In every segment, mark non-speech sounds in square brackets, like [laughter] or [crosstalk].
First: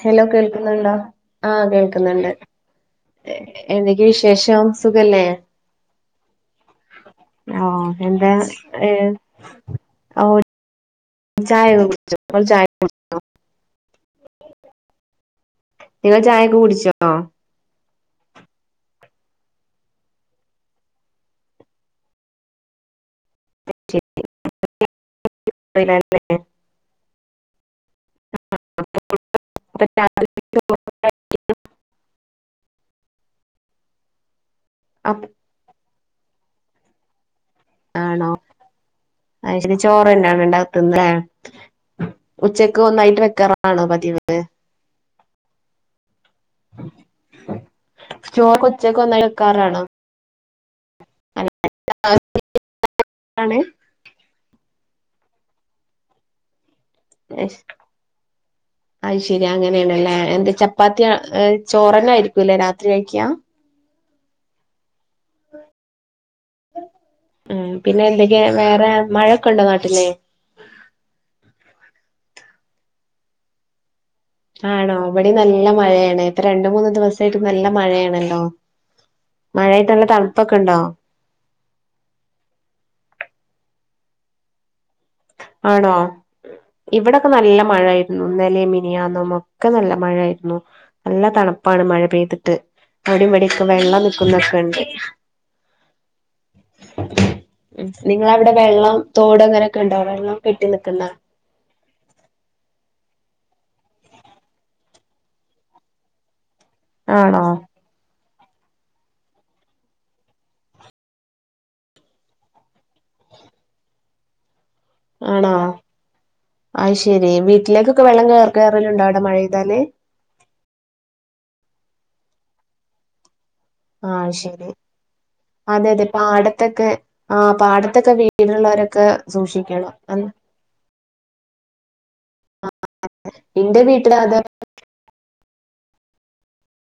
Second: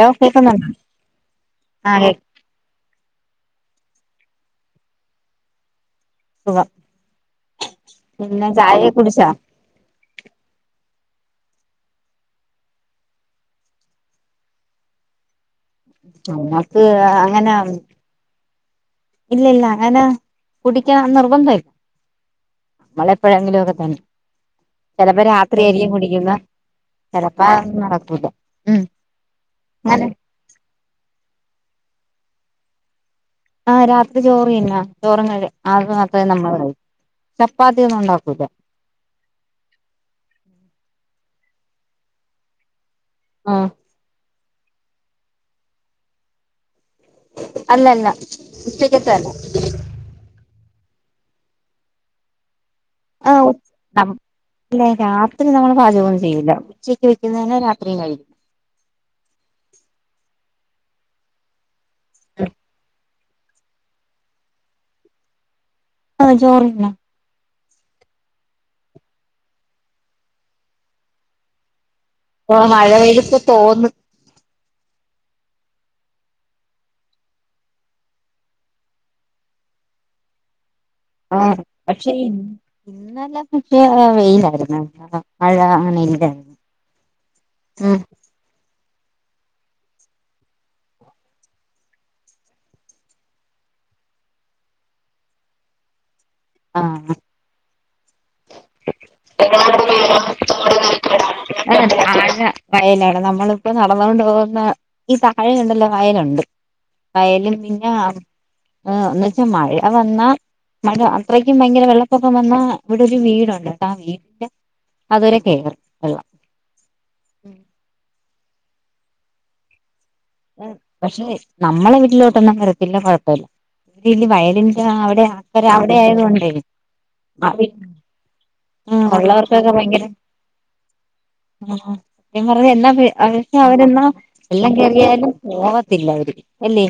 Hello കേൾക്കുന്നുണ്ടോ ആഹ് കേൾക്കുന്നുണ്ട് എതൊക്കെ വിശേഷം സുഖല്ലേ സുഖം ആഹ് എന്തേ പിന്നെ ചായയൊക്കെ ഏ കുടിച്ചാ ഓ ചായൊക്കെ കുട്ച്ചോ മോള് ചായ കുടിച്ചോ നമ്മക്ക് കുടിച്ചോ അങ്ങനെയാണ് ഇല്ല ഇല്ല അങ്ങനെ കുടിക്കണം നിർബന്ധല്ല മ്മളപ്പഴെങ്കിലുക്കെ തന്നണ്ട് ചെലപ്പോ രാത്രിയായിരിക്കും കുടിക്കുന്നെ ചെലപ്പോ നടക്കൂല്ല ഉം അങ്ങനെ [unintelligible] ആഹ് രാത്രി ചോറ് തിന്നാ, ചോർ തിന്നല് അത് അത്ര നമ്മൾ [unintelligible] ചപ്പാത്തി ഒന്നും ഇണ്ടാക്കൂല്ല. ആയിശേരി ചോറ് തെന്നെ ആണോ ഇണ്ടാ തിന്നല് ഏ ഉച്ചക്ക് ഒന്നായിട്ട് ആഹ് വെക്കാറാണോ പതിവ് ഏ അല്ലല്ല ചോറൊക്കെ ഉച്ചക്ക് ഉച്ചക്കത്തല്ല ഒന്നായിട്ട് വെക്കാറാണോ [unintelligible] ആഹ് ആണ് ഉം [unintelligible] രാത്രി നമ്മള് പാചകം ഒന്നും ചെയുല്ല വെക്കുന്നതന്നെ രാത്രിയും കഴിക്കും. ആയിശേരി അങ്ങനെണല്ലേ എന്താ ചപ്പാത്തി ഏ ചോറന്നെ ആയിരിക്കൂല്ലേ രാത്രി കഴിക്കാ ആഹ് ചോറുന്ന ഉം പിന്നെ എന്തൊക്കെ വേറെ മഴ ഒക്കെണ്ടോ നാട്ടില് ഓ മഴ പെയ്ത് ഇപ്പോ തോർന്ന് ആണോ ഇവിടിം നല്ല മഴയാണ് ഇപ്പോ രണ്ട് മൂന്ന് ദിവസായിട്ട് നല്ല മഴയാണല്ലോ മഴയിട്ട് നല്ല തണുപ്പൊകേണ്ടോ ആഹ് പക്ഷെ ഇന്നെലെ പക്ഷേ വെയിലായിരുന്നുട്ടൊ ആണോ ഇവിടൊക്കെ നല്ല മഴായിരുന്നു ഇന്നലേം മിനിയാന്നും ഒക്കെ നല്ല മഴയായിരുന്നു നല്ല തണുപ്പാണ് മഴ പെയ്തിട്ട് അവിടിം ഇവിടൊക്കെ വെള്ളം നിക്കുനോക്കണ്ട് ആഹ് ഉം നിങ്ങളവിടെ വെള്ളം തോട് അങനെയൊകെയുണ്ടോ വെള്ളം കെട്ടി നിക്ക്ന്നാ [inaudible] ആ വയലാണ് നമ്മളിപ്പോ നടന്നോണ്ട് പോവുബോ ഈ താഴണ്ടല്ലോ വയലുണ്ട് ആണോ വയലും പിന്നെ ആഹ് എന്നുവച്ചാ മഴ വന്നാ എന്നാലും അത്രക്കും ഭയങ്കര വെള്ളപ്പൊക്കം വന്നാ ഇവിടെ ഒരു വീട്ടുണ്ട് ആ വീട്ടില് അതുവരെ കേറും ആയിശേരി വീട്ടിലേക്കൊക്കെ വെള്ളം കേറലുണ്ടോ അവിടെ മഴ പെയ്താല് പക്ഷെ നമ്മളെ വീട്ടിലോട്ടൊന്നും വരത്തില്ല കൊഴപ്പില്ല ആ [unintelligible] ശരി വയലിന്റെ അവിടെ അക്കരെ അതെ അവിടെ അതെ ആയത്കൊണ്ടേ ആ വീട്ടിലുള്ളോരൊക്കെ സൂക്ഷിക്കണം ത്യം പറഞ്ഞ എന്നാ എന്റെ അവരന്നാ വീട്ടില് അത് വെള്ളം കേറിയാൽ [inaudible] പോവത്തില്ല അവര് എല്ലേ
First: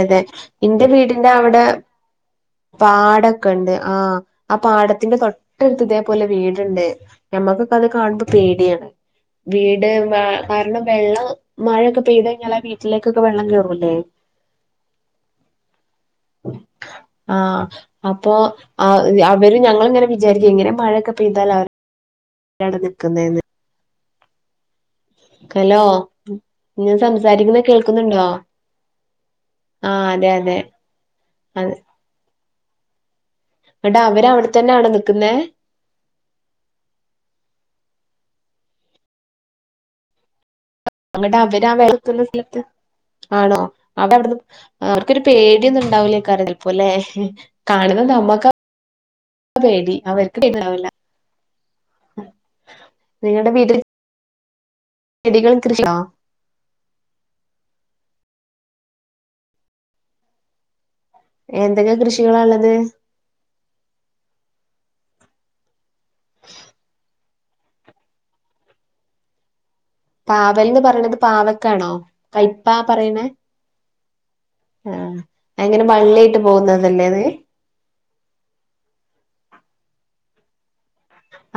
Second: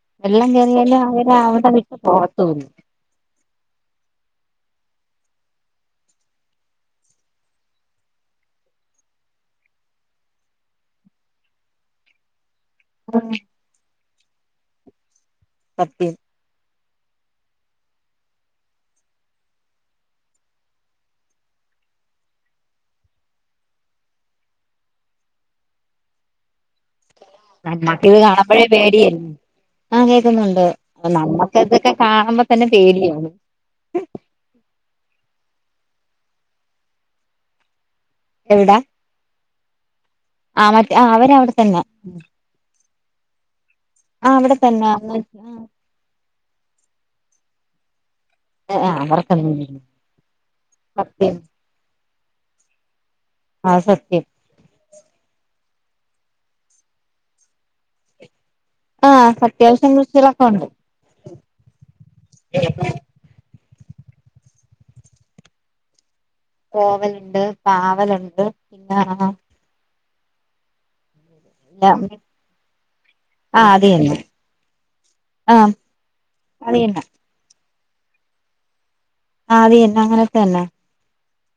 അതെ വെള്ളം എന്റെ കേറിയാലും വീടിന്റെ അവര് അവിടെ അവടെ വിട്ട് പോവത്തുല്ലാ പാടൊക്കെ ഉണ്ട് ആഹ ആ പാടത്തിന്റെ തൊട്ടടുത്തതേപലെ വീടുണ്ട് ഞമ്മക്കുപ്പോ അത് കാണുമ്പോ പേടിയാണ് വീട് മ കാരണം വെള്ളം മഴയൊക്കെ പെയ്ത ഇങ്ങളെ വീട്ടിലേക്കൊക്കെ വെള്ളം കേറൂല്ലേ സത്യേ [inaudible] ആഹ് അപ്പോ ആഹ് അവര് ഞങ്ങളിങ്ങനെ വിചാരിക്കു ഇങ്ങനെ മഴക്കെ പെയ്താൽ അവ എവിടെ നിക്കുന്നെന്ന് ഹലോ ഞാൻ സംസാരിക്കുന്നത് നമ്മക്ക് ഇത് കേൾക്കുന്നുണ്ടോ കാണുമ്പോഴേ പേടിയല്ലേ ആ ആഹ അതെ അതെ കേൾക്കുന്നുണ്ട് നമ്മുക്ക് അ ഇതൊക്കെ കാണുമ്പോ തന്നെ പേടിയാണ് എന്നിട്ട് അവര് അവിടെത്തന്നെയാണോ നിൽക്കുന്ന എവിടാ ആ മറ്റേ ആ അവര് ന്നട്ട് ആ അവിടെത്തന്നെ വെള്ളം നിക്കുന്ന സ്ഥലത്ത് ആണോ അവ അവിടുന്ന് അവിടെ തന്നെ അവർക്കൊരു പേടിയൊന്ന ണ്ടാവുലെക്കപ്പോ അല്ലെ കാണുന്നത് അമ്മക്ക ആഹ് അവർക്കൊന്നും പേടി അവർക്ക് പേടിണ്ടാവില്ല സത്യം ആഹ സത്യം ചെടികളും കൃഷോ ആഹ അത്യാവശ്യം കൃഷികളൊക്കെ ഉണ്ട് എന്തൊക്കെ കൃഷികള ഉള്ളത് കോവലുണ്ട് പാവലുണ്ട് പിന്നെ പാവൽന്ന് പറയണത് പാവക്കാണോ കയ്‌പ്പാ പറയണ ആഹ അത തന്നെ ആഹ ആഹ് അങ്ങനെ പള്ളിയായിട്ട് അത് തന്നെ പോകുന്നതല്ലേത് ആ അതന്നെ അങ്ങനെത്ത തന്നെ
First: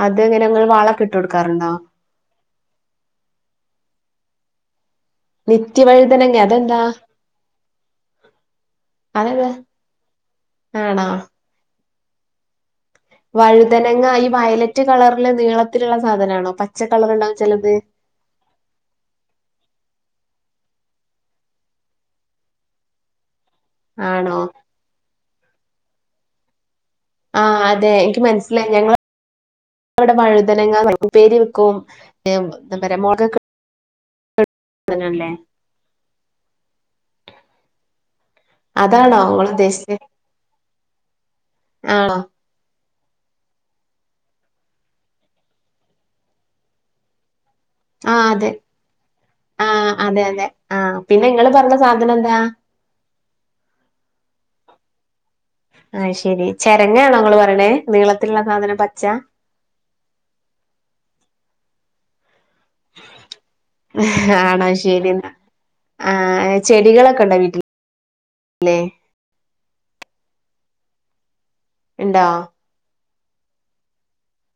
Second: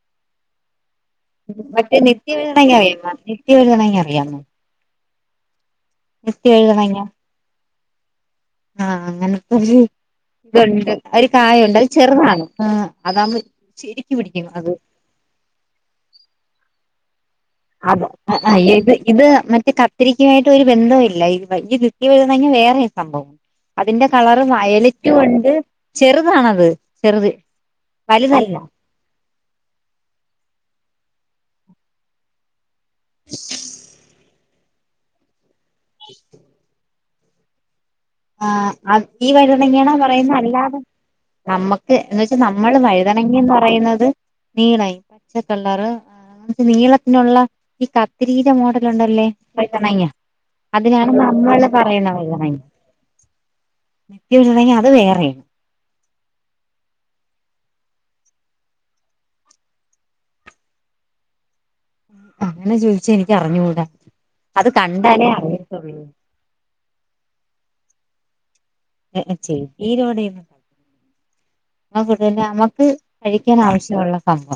അത്ങ്ങനെ ങ്ങൾ വള കിട്ട മറ്റേ നിത്യവഴതമെങ്ക അിയാ നിത്യവഴതണ അറിയാമോ നിത്യവഴുതനങ്ങ നിത്യം അതെന്താ ആഹ അതെന്താ അങ്ങനത്തെ ഒരു ഇത്ണ്ട് ആണോ ഒരു കായുണ്ട് അത് ചെറുതാണ് ആ വഴുതനങ്ങ ഈ വയലറ്റ് കളറില് നീളത്തിലുള്ള സാധന ആണോ പച്ച കളർ ഉണ്ടാവും ചിലത് അത ഇത് ഇത് മറ്റേ കത്തിരിക്കുമായിട്ട് ഒരു ബന്ധവും ഇല്ല ഈ നിത്യ വഴുതഞങ്ങ വേറെ സംഭവം അതിന്റെ ആണോ? കളർ വയലറ്റും ഉണ്ട് ചെറുതാണത് ചെറുത് ആ് അതെ എനിക്ക് വലുതല്ല മനസ്സിലായി ഞങ്ങ ഇവിടെ വഴുതനങ്ങ ഇപ്പേരി വെക്കും എന്താ പറയാ മുള [unintelligible] വഴുതന ല്ലേ [inaudible] ആ് അ അതാണോ ഈ വയുതണങ്ങണെ ഇങ്ങളുദ്ദേശിച്ചെ? പറയുന്ന അല്ലാതെ നമ്മുക്ക് എ ആണോ? വെച്ചാ നമ്മള് വഴുതണങ്ങിന്ന് പറയുന്നത് നീളായി പച്ചക്കള്ളർ ഇദ് നീളത്തിനുള്ള ഈ ആഹ് കത്രീത അതെ. മോഡൽ ഉണ്ടല്ലേ വായുതന ആഹ് അതെ അതെ. ആഹ് അതിനാണ് പിന്നെ ഇങ്ങള് നമ്മൾ പറഞ്ഞ പറയുന്ന സാധനെന്താ? വയുതനങ്ങ നിത്യ വായുതന അത് വേറെയാണ് ആഹ ശെരി ചരങ്ങണെ നിങ്ങൾ പറയണേ നീളത്തിലുള്ള സാധനം പച്ച അങ്ങനെ ചോദിച്ചാ എനിക്ക് അറിഞ്ഞുകൂടാ ആണാ അത് ശരി കണ്ടാലേ എന്നാ അറിയത്തുള്ളൂ ആഹ ചെടികളൊക്കെ ഉണ്ടോ വീട്ടിൽല്ലെ ചെടി ഈരോടെ ഇണ്ടോ? കട്ടന്നെ നമ്മക്ക് കഴിക്കാൻ ആവശ്യമുള്ള കപ്പ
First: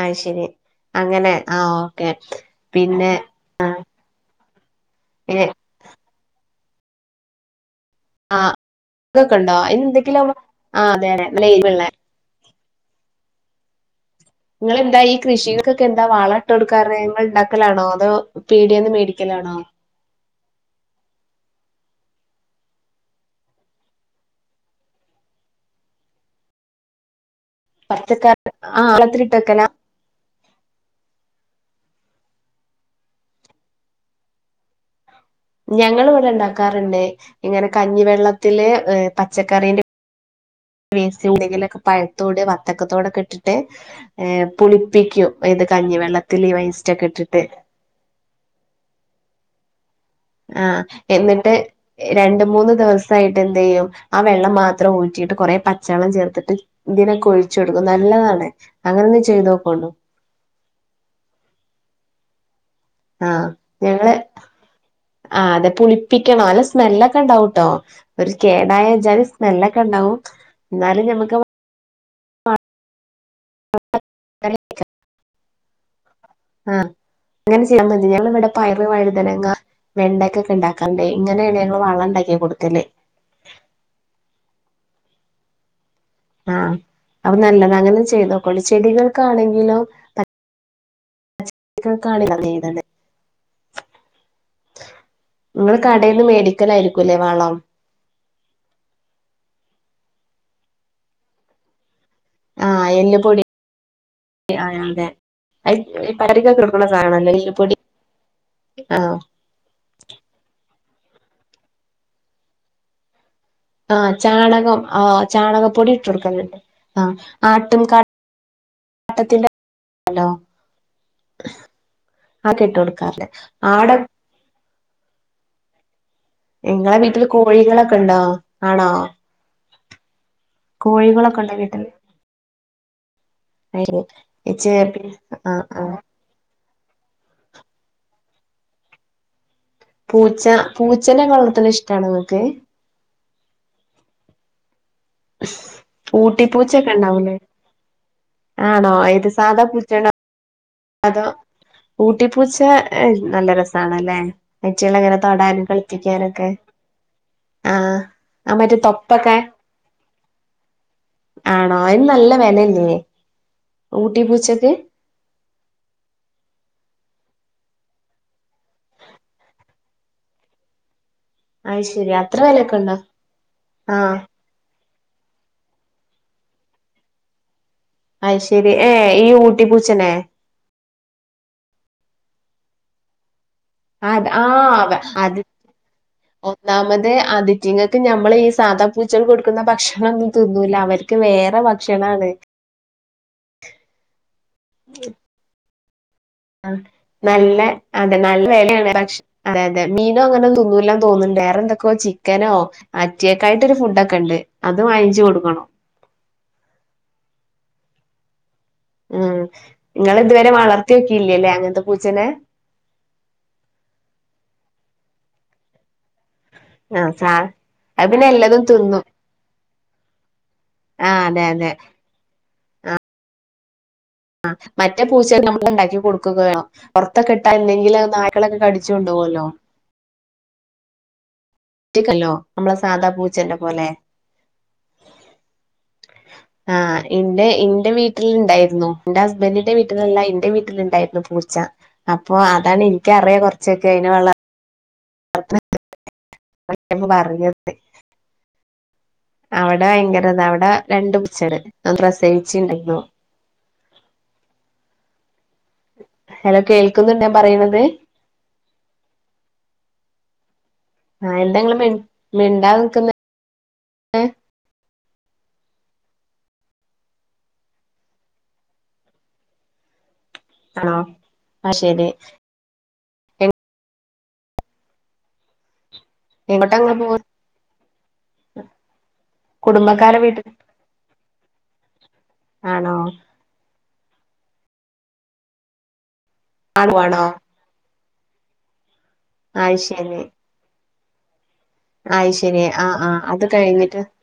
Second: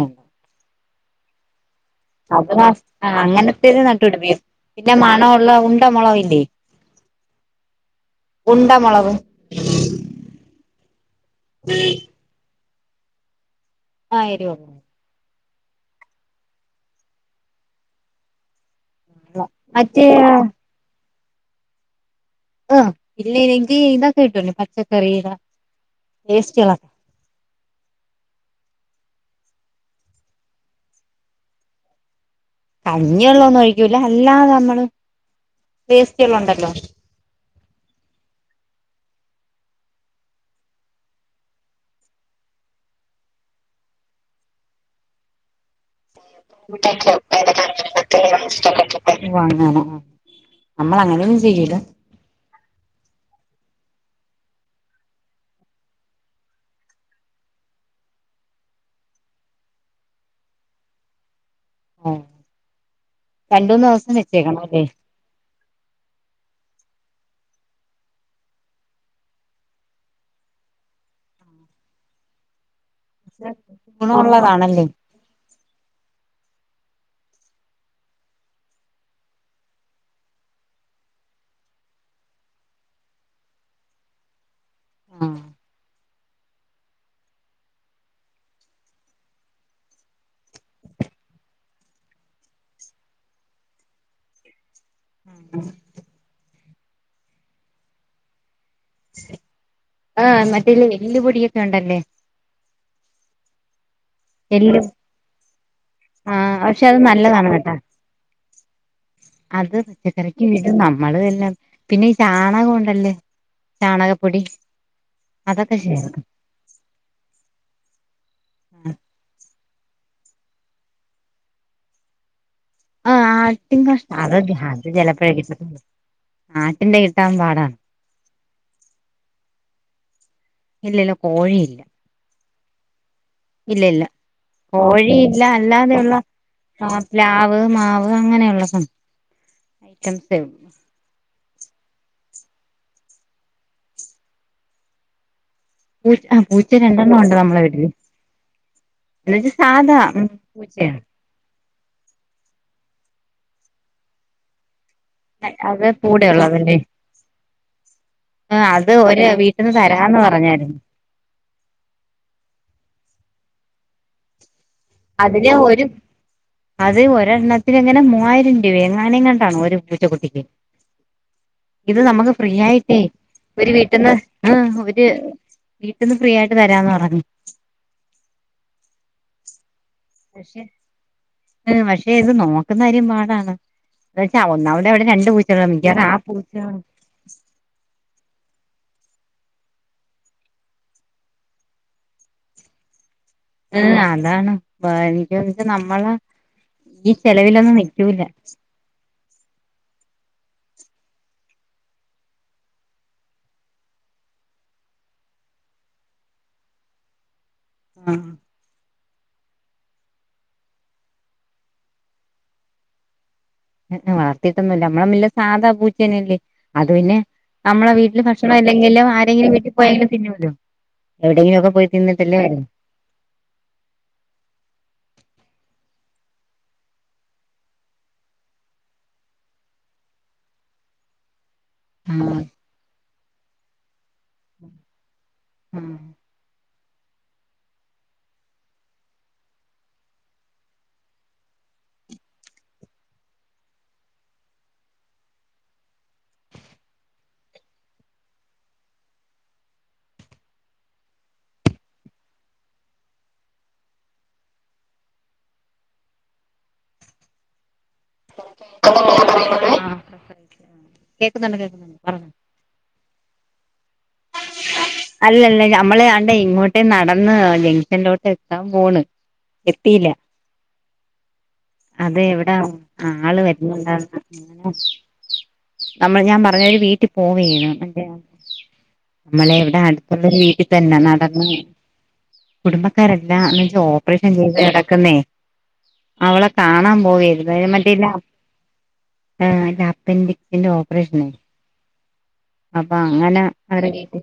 ആ ശരി അങ്ങനെ ആഹ ഓക്കെ അത് പിന്നെ ആഹ് ആ അങ്ങനത്തേത് നട്ടുപിടിപ്പിക്കും പിന്നെ മണ ഉള്ള ഉണ്ട മുളക് ഇല്ലേ ആ് അതൊക്കെ ഉണ്ടോ അയ്ന് എന്തെങ്കിലും ആ അതെന്നെ ലൈവ് ഇള്ളെ.. ആയിരോ എന്താ ഈ കൃഷക്കെ എന്താ വാള ഇട്ട കൊടുക്കാർ നിങ്ങൾ ഇണ്ടാക്കലാണോ അതോ പിടിയന്ന് മേടി മറ്റേ ആഹ് ഇല്ലീലേങ്കി ഇതൊക്കെ കിട്ടോല്ലോ പച്ചക്കറിയില വേസ്റ്റ്കളൊക്കെ പച്ചക്കറി ആ വെള്ളത്തിലിട്ട് വെക്കല കണ്ണിവെള്ളാന്നും ഒഴിക്കൂല അല്ലാതെ നമ്മള് ഞങ്ങൾ ഇവിടെ വേസ്റ്റുകളുണ്ടല്ലോ ഉണ്ടാക്കാറുണ്ട് ഇങ്ങനെ കഞ്ഞിവെള്ളത്തില് പച്ചക്കറീന്റെ വെ വേസി എന്ധെങ്കിലൊക്കെ പഴത്തോട് വത്തക്കത്തോടൊക്കെ ഇട്ടിട്ട് ഏ പുളിപ്പിക്കും ഏത് കഞ്ഞിവെള്ള. [unintelligible] [inaudible] നമ്മൾ അങ്ങനെയൊന്നും ചെയുല്ല.. രണ്ട മൂന്ന് ദിവസ ആയിട്ട് എന്ത് ചെയ്യും ആ വെള്ളം മാത്രം ഊറ്റിയിട്ട് കുറെ പച്ചവെള്ളം ചേർത്തിട്ട്.. ഇതിനൊക്കെ ഒഴിച്ചു കൊടുക്കും നല്ലതാണ് അങ്ങനെ ഒന്ന് ചെയ്തു നോക്കോണ്ടു. ഉം ആഹ ഞങ്ങള് ആ അതെ പുളിപ്പിക്കണം നല്ല സ്മെല്ലൊക്കെ ഉണ്ടാവുട്ടോ. ഒരു കേടായ ഒജാതി സ്മെല്ലൊക്കെ ഉണ്ടാവും ന്നാലും ഞമ്മക്ക്. ഗുണമുള്ളതാണല്ലേ. ആഹ അങ്ങനെ ചൈതാ മതി ഞങ്ങളിവിടെ പയറ് വഴുതനങ്ങ.. വെണ്ടക്കൊക്കെ ഉണ്ടാക്കാർന്ണ്ടെ ഇങ്ങനെയാണ് ഞങ്ങള് വളം ഇണ്ടാക്കി കൊടുക്കല്.. ഉം.. ആഹ അപ്പൊ നല്ലത അങ്ങനെ ചെയ്തുകൊണ്ടി ചെടികൾക്കാണെങ്കിലും.. [unintelligible] ഇങ്ങൾ.. കടേന്ന് മേടിക്കലായിരിക്കൂല്ലേ വളം.. ആ മറ്റേ എല്ല് പൊടിയൊക്കെ ഉണ്ടല്ലേ. ആഹ് എല്ല് പൊടി. ആ എല്ലും അതെ [unintelligible] ആഹ് പക്ഷെ അത് സാധനം ആണല്ലേ നല്ലതാണ് എല്ല് കേട്ടാ പൊടി.. ആഹാ അത് പച്ചക്കറിക്ക് ഇടും നമ്മള് പിന്നെ ഈ ചാണകം ഉണ്ടല്ലേ.. ആഹ് ചാണകപ്പൊടി ചാണകം ആ അതൊക്കെ ചാണകപ്പൊടി ഇട്ട് ചേർക്കും കൊടുക്കറുണ്ട് ആ ആട്ടും കാട്ടം [unintelligible] ത്തി ന്റെ. ഹലോ [unintelligible] ഇട്ട് ആഹ് കൊടുക്കാല്ലേ ആട്ടിൻ കഷ്ടം അത് ചെലപ്പേ കിട്ടത്തൊള്ളൂ ഇങ്ങളെ വീട്ടില് കോഴികളൊക്കെ ഉണ്ടോ ആണോ. ഇല്ലല്ലോ കോഴികളൊക്കെ ഉണ്ടോ കോഴിയില്ല വീട്ടിൽ. ഇല്ല ഇല്ല ഇച്ച് കോഴി ഇല്ല ആഹ് ആഹ് അല്ലാതെയുള്ള. ആ പ്ലാവ് മാവ് അങ്ങനെയുള്ള സ.. പൂച്ച പൂച്ചനെ ഒക്കെ വളർത്തുന്നത് ഇഷ്ടാണോ ഇങ്ങക്ക്. [inaudible] പൂച്ച ആ പൂച്ച ഊട്ടിപ്പൂച്ചൊക്കെ രണ്ടെണ്ണം ഉണ്ട് ഉണ്ടാവൂലേ നമ്മളെ വിട്ടില് ആണോ ഏത് എന്ന് വെച്ച് സാധാ.. പൂച്ചയാണോ പൂച്ചയാണ്‌. അതോ ഊട്ടിപ്പൂച്ച നല്ല രസണല്ലേ ഐറ്റി ങ്ങളെങ്ങനെ. അത് പൂട ഉള്ളതല്ലേ.. ആഹ് ആ മറ്റേ അത് ഒരു തൊപ്പൊക്കെ വീട്ടിൽന്ന് തരാന്ന് പറഞ്ഞായിരുന്നു.. ആണോ അതിന് നല്ല വെല ഇല്ലെ ഊട്ടി പൂച്ചക്ക്. അതിലെ ഒരു. അത് ഒരെണ്ണത്തിന് എങ്ങനെ മൂവായിരം രൂപയ എങ്ങാന എങ്ങാണ്ടാണ് ഒരു പൂച്ച കുട്ടിക്ക്.. ഇത് അയ്ശരി നമുക്ക് അത്ര ഫ്രീ വെലൊക്കെ ഉണ്ടോ ആയിട്ടേ ഒരു വീട്ടിൽന്ന്.. ആഹ് ആ അവര് വീട്ടിൽന്ന് ഫ്രീ ആയിട്ട് തരാന്ന് പറഞ്ഞു. അഹ് ശെരി ഏ ഈ ഊട്ടിപ്പൂച്ചനെ. പക്ഷെ പക്ഷെ ഇത് നോക്കുന്ന കാര്യം പാടാണ്.. അ എന്നുവെച്ചാ ആ ഒന്നാമത് അവിടെ രണ്ട് ആത് പൂച്ചകളാ മിക്കവാറും ആ പൂച്ചകള് ഒന്നാമത് ആതി അറ്റിങ്ങൾക്ക് നമ്മൾ ഈ സാദാപ്പൂച്ചകൾക്ക് കൊടുക്കുന്ന ഭക്ഷണൊന്നും തിന്നൂല അവർക്ക് വേറെ ഭക്ഷണമാണ്.. ഏഹ് അതാണ് [unintelligible] ച്ചാ നമ്മള.. ആ നല്ല അതെ നല്ല വെലെണ് പക്ഷെ.. അതെ അതെ മീനും അങ്ങനെ ഒന്നും തിന്നുലാ തോന്നുണ്ട് വേറെ എന്തൊക്കെയോ ചിക്കനോ. അറ്റിങ്ങാക്കായിട്ടൊരു ഫുഡ്‌ ഒക്കെ ഉണ്ട് അത് വാങ്ങിച്ചു കൊടുക്കണം.. ആഹ. ഉം നിങ്ങൾ ഇതുവരെ വളർത്തിയൊക്കിയില്ലല്ലേ അങ്ങനത്തെ പൂച്ചേനെ ആ് വളർത്തിയിട്ടൊന്നുമല്ല നമ്മമ്മ സാധാ പൂച്ചേനല്ലേ അത് ആഹ് പിന്നെ സാ നമ്മളെ അത് വീട്ടില് പിന്നെ ഭക്ഷണ എല്ലതും തിന്നും ഇല്ലെങ്കിലും ആരെങ്കിലും വിട്ടിൽ പ്പോയലും തിന്നല്ലോ ആഹ് അതെ അതെ എവിടെങ്കിലുംക്കെ പോയി തിന്നട്ടെ ലെ ആ മറ്റേ പൂച്ചൽ നമ്മൾ ഉണ്ടാക്കി കൊടുക്കുകയോ വേണം പൊറത്തൊക്കെ ഇട്ടാല്ലേങ്കിലത് നായ്കളൊക്കെ കടിച്ച് കൊണ്ടോവല്ലോ റ്റിക്കല്ലോ ആഹ് നമ്മളെ സാദാ പൂച്ചന്റെ പോലെ ആഹ് ആഹ് ഇന്റെ ഇന്റെ വീട്ടില്ണ്ടായിരുന്നു ഇന്റെ ഹസ്ബൻഡിന്റെ വീട്ടിലല്ല ഇന്റെ വീട്ടില്ണ്ടായിരുന്നു പൂച്ച അപ്പൊ അതാണ് ഇനിക്കറിയ കൊറച്ചൊക്കെ അയിനെ വള [unintelligible] പറഞ്ഞത് അവടെ ഭയങ്കരതാ അവിടെ രണ്ടു പൂച്ചേര് അത് പ്രസവിച്ച്ണ്ടായിരുന്നു ഹലോ കേൾക്കുന്നുണ്ടോ ഞാൻ പറിണത് ആഹ് ആഹ് എന്താ ഇങ്ങള് മി പറഞ്ഞോ മിണ്ടാതെ നിക്ക്ന്നേ അല്ലല്ല നമ്മള് ആണ്ടേ ഇങ്ങോട്ട് നടന്ന് ജംഗ്ഷനിലോട്ട് എത്താൻ പോണ് എത്തിയില്ല ആണോ ആഹ് ശരി അത് എവിടാ ആള് വരുന്നുണ്ടോന്ന് ഇങ്ങനെ നമ്മള് ഞാൻ പറഞ്ഞ എങ്ങോട്ടാ ഒരു ഇങ്ങള് വീട്ടി പോ പോവേണ് അന്റെ നമ്മളെ അട്ത്ത്ള്ളോര് വീട്ടി തന്നെ നടന്ന് ആണോ കുടുംബക്കാര ല്ല ഓപ്പറേഷൻ ചെയ്ത് കേടക്ക്ന്നേ അവളെ കാണാ ആണോ പോവേര് [unintelligible] ആഹ് അല്ല അപ്പൻഡിക്സിന്റെ ഓപ്പറേഷന് ആയ് ശെരി ആഹ് ആഹ് അത് അവരെ കഴിഞ്ഞിട്ട് വീട്ടിൽ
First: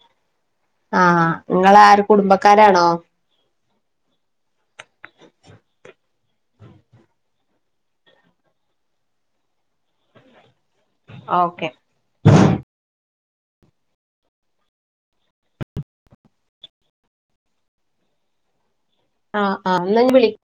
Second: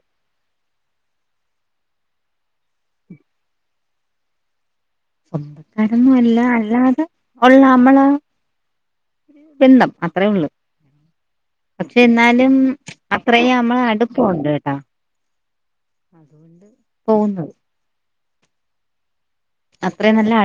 ആഹ് നിങ്ങളാര് കുടുംബക്കാരാണോ കുടുംബക്കാരോന്നുല്ല അല്ലാതെ ഉള്ള നമ്മളാ ബന്ധം അത്രേള്ളൂ ഓക്കെ പക്ഷെ എന്നാലും അത്രേയും നമ്മള് അട്പ്പം ഉണ്ട്ട്ടോ അതോണ്ട് പോവുന്നു ആഹ് ആഹ് ഇന്നഞ്ഞ് അത്രയും വിളി നല്ല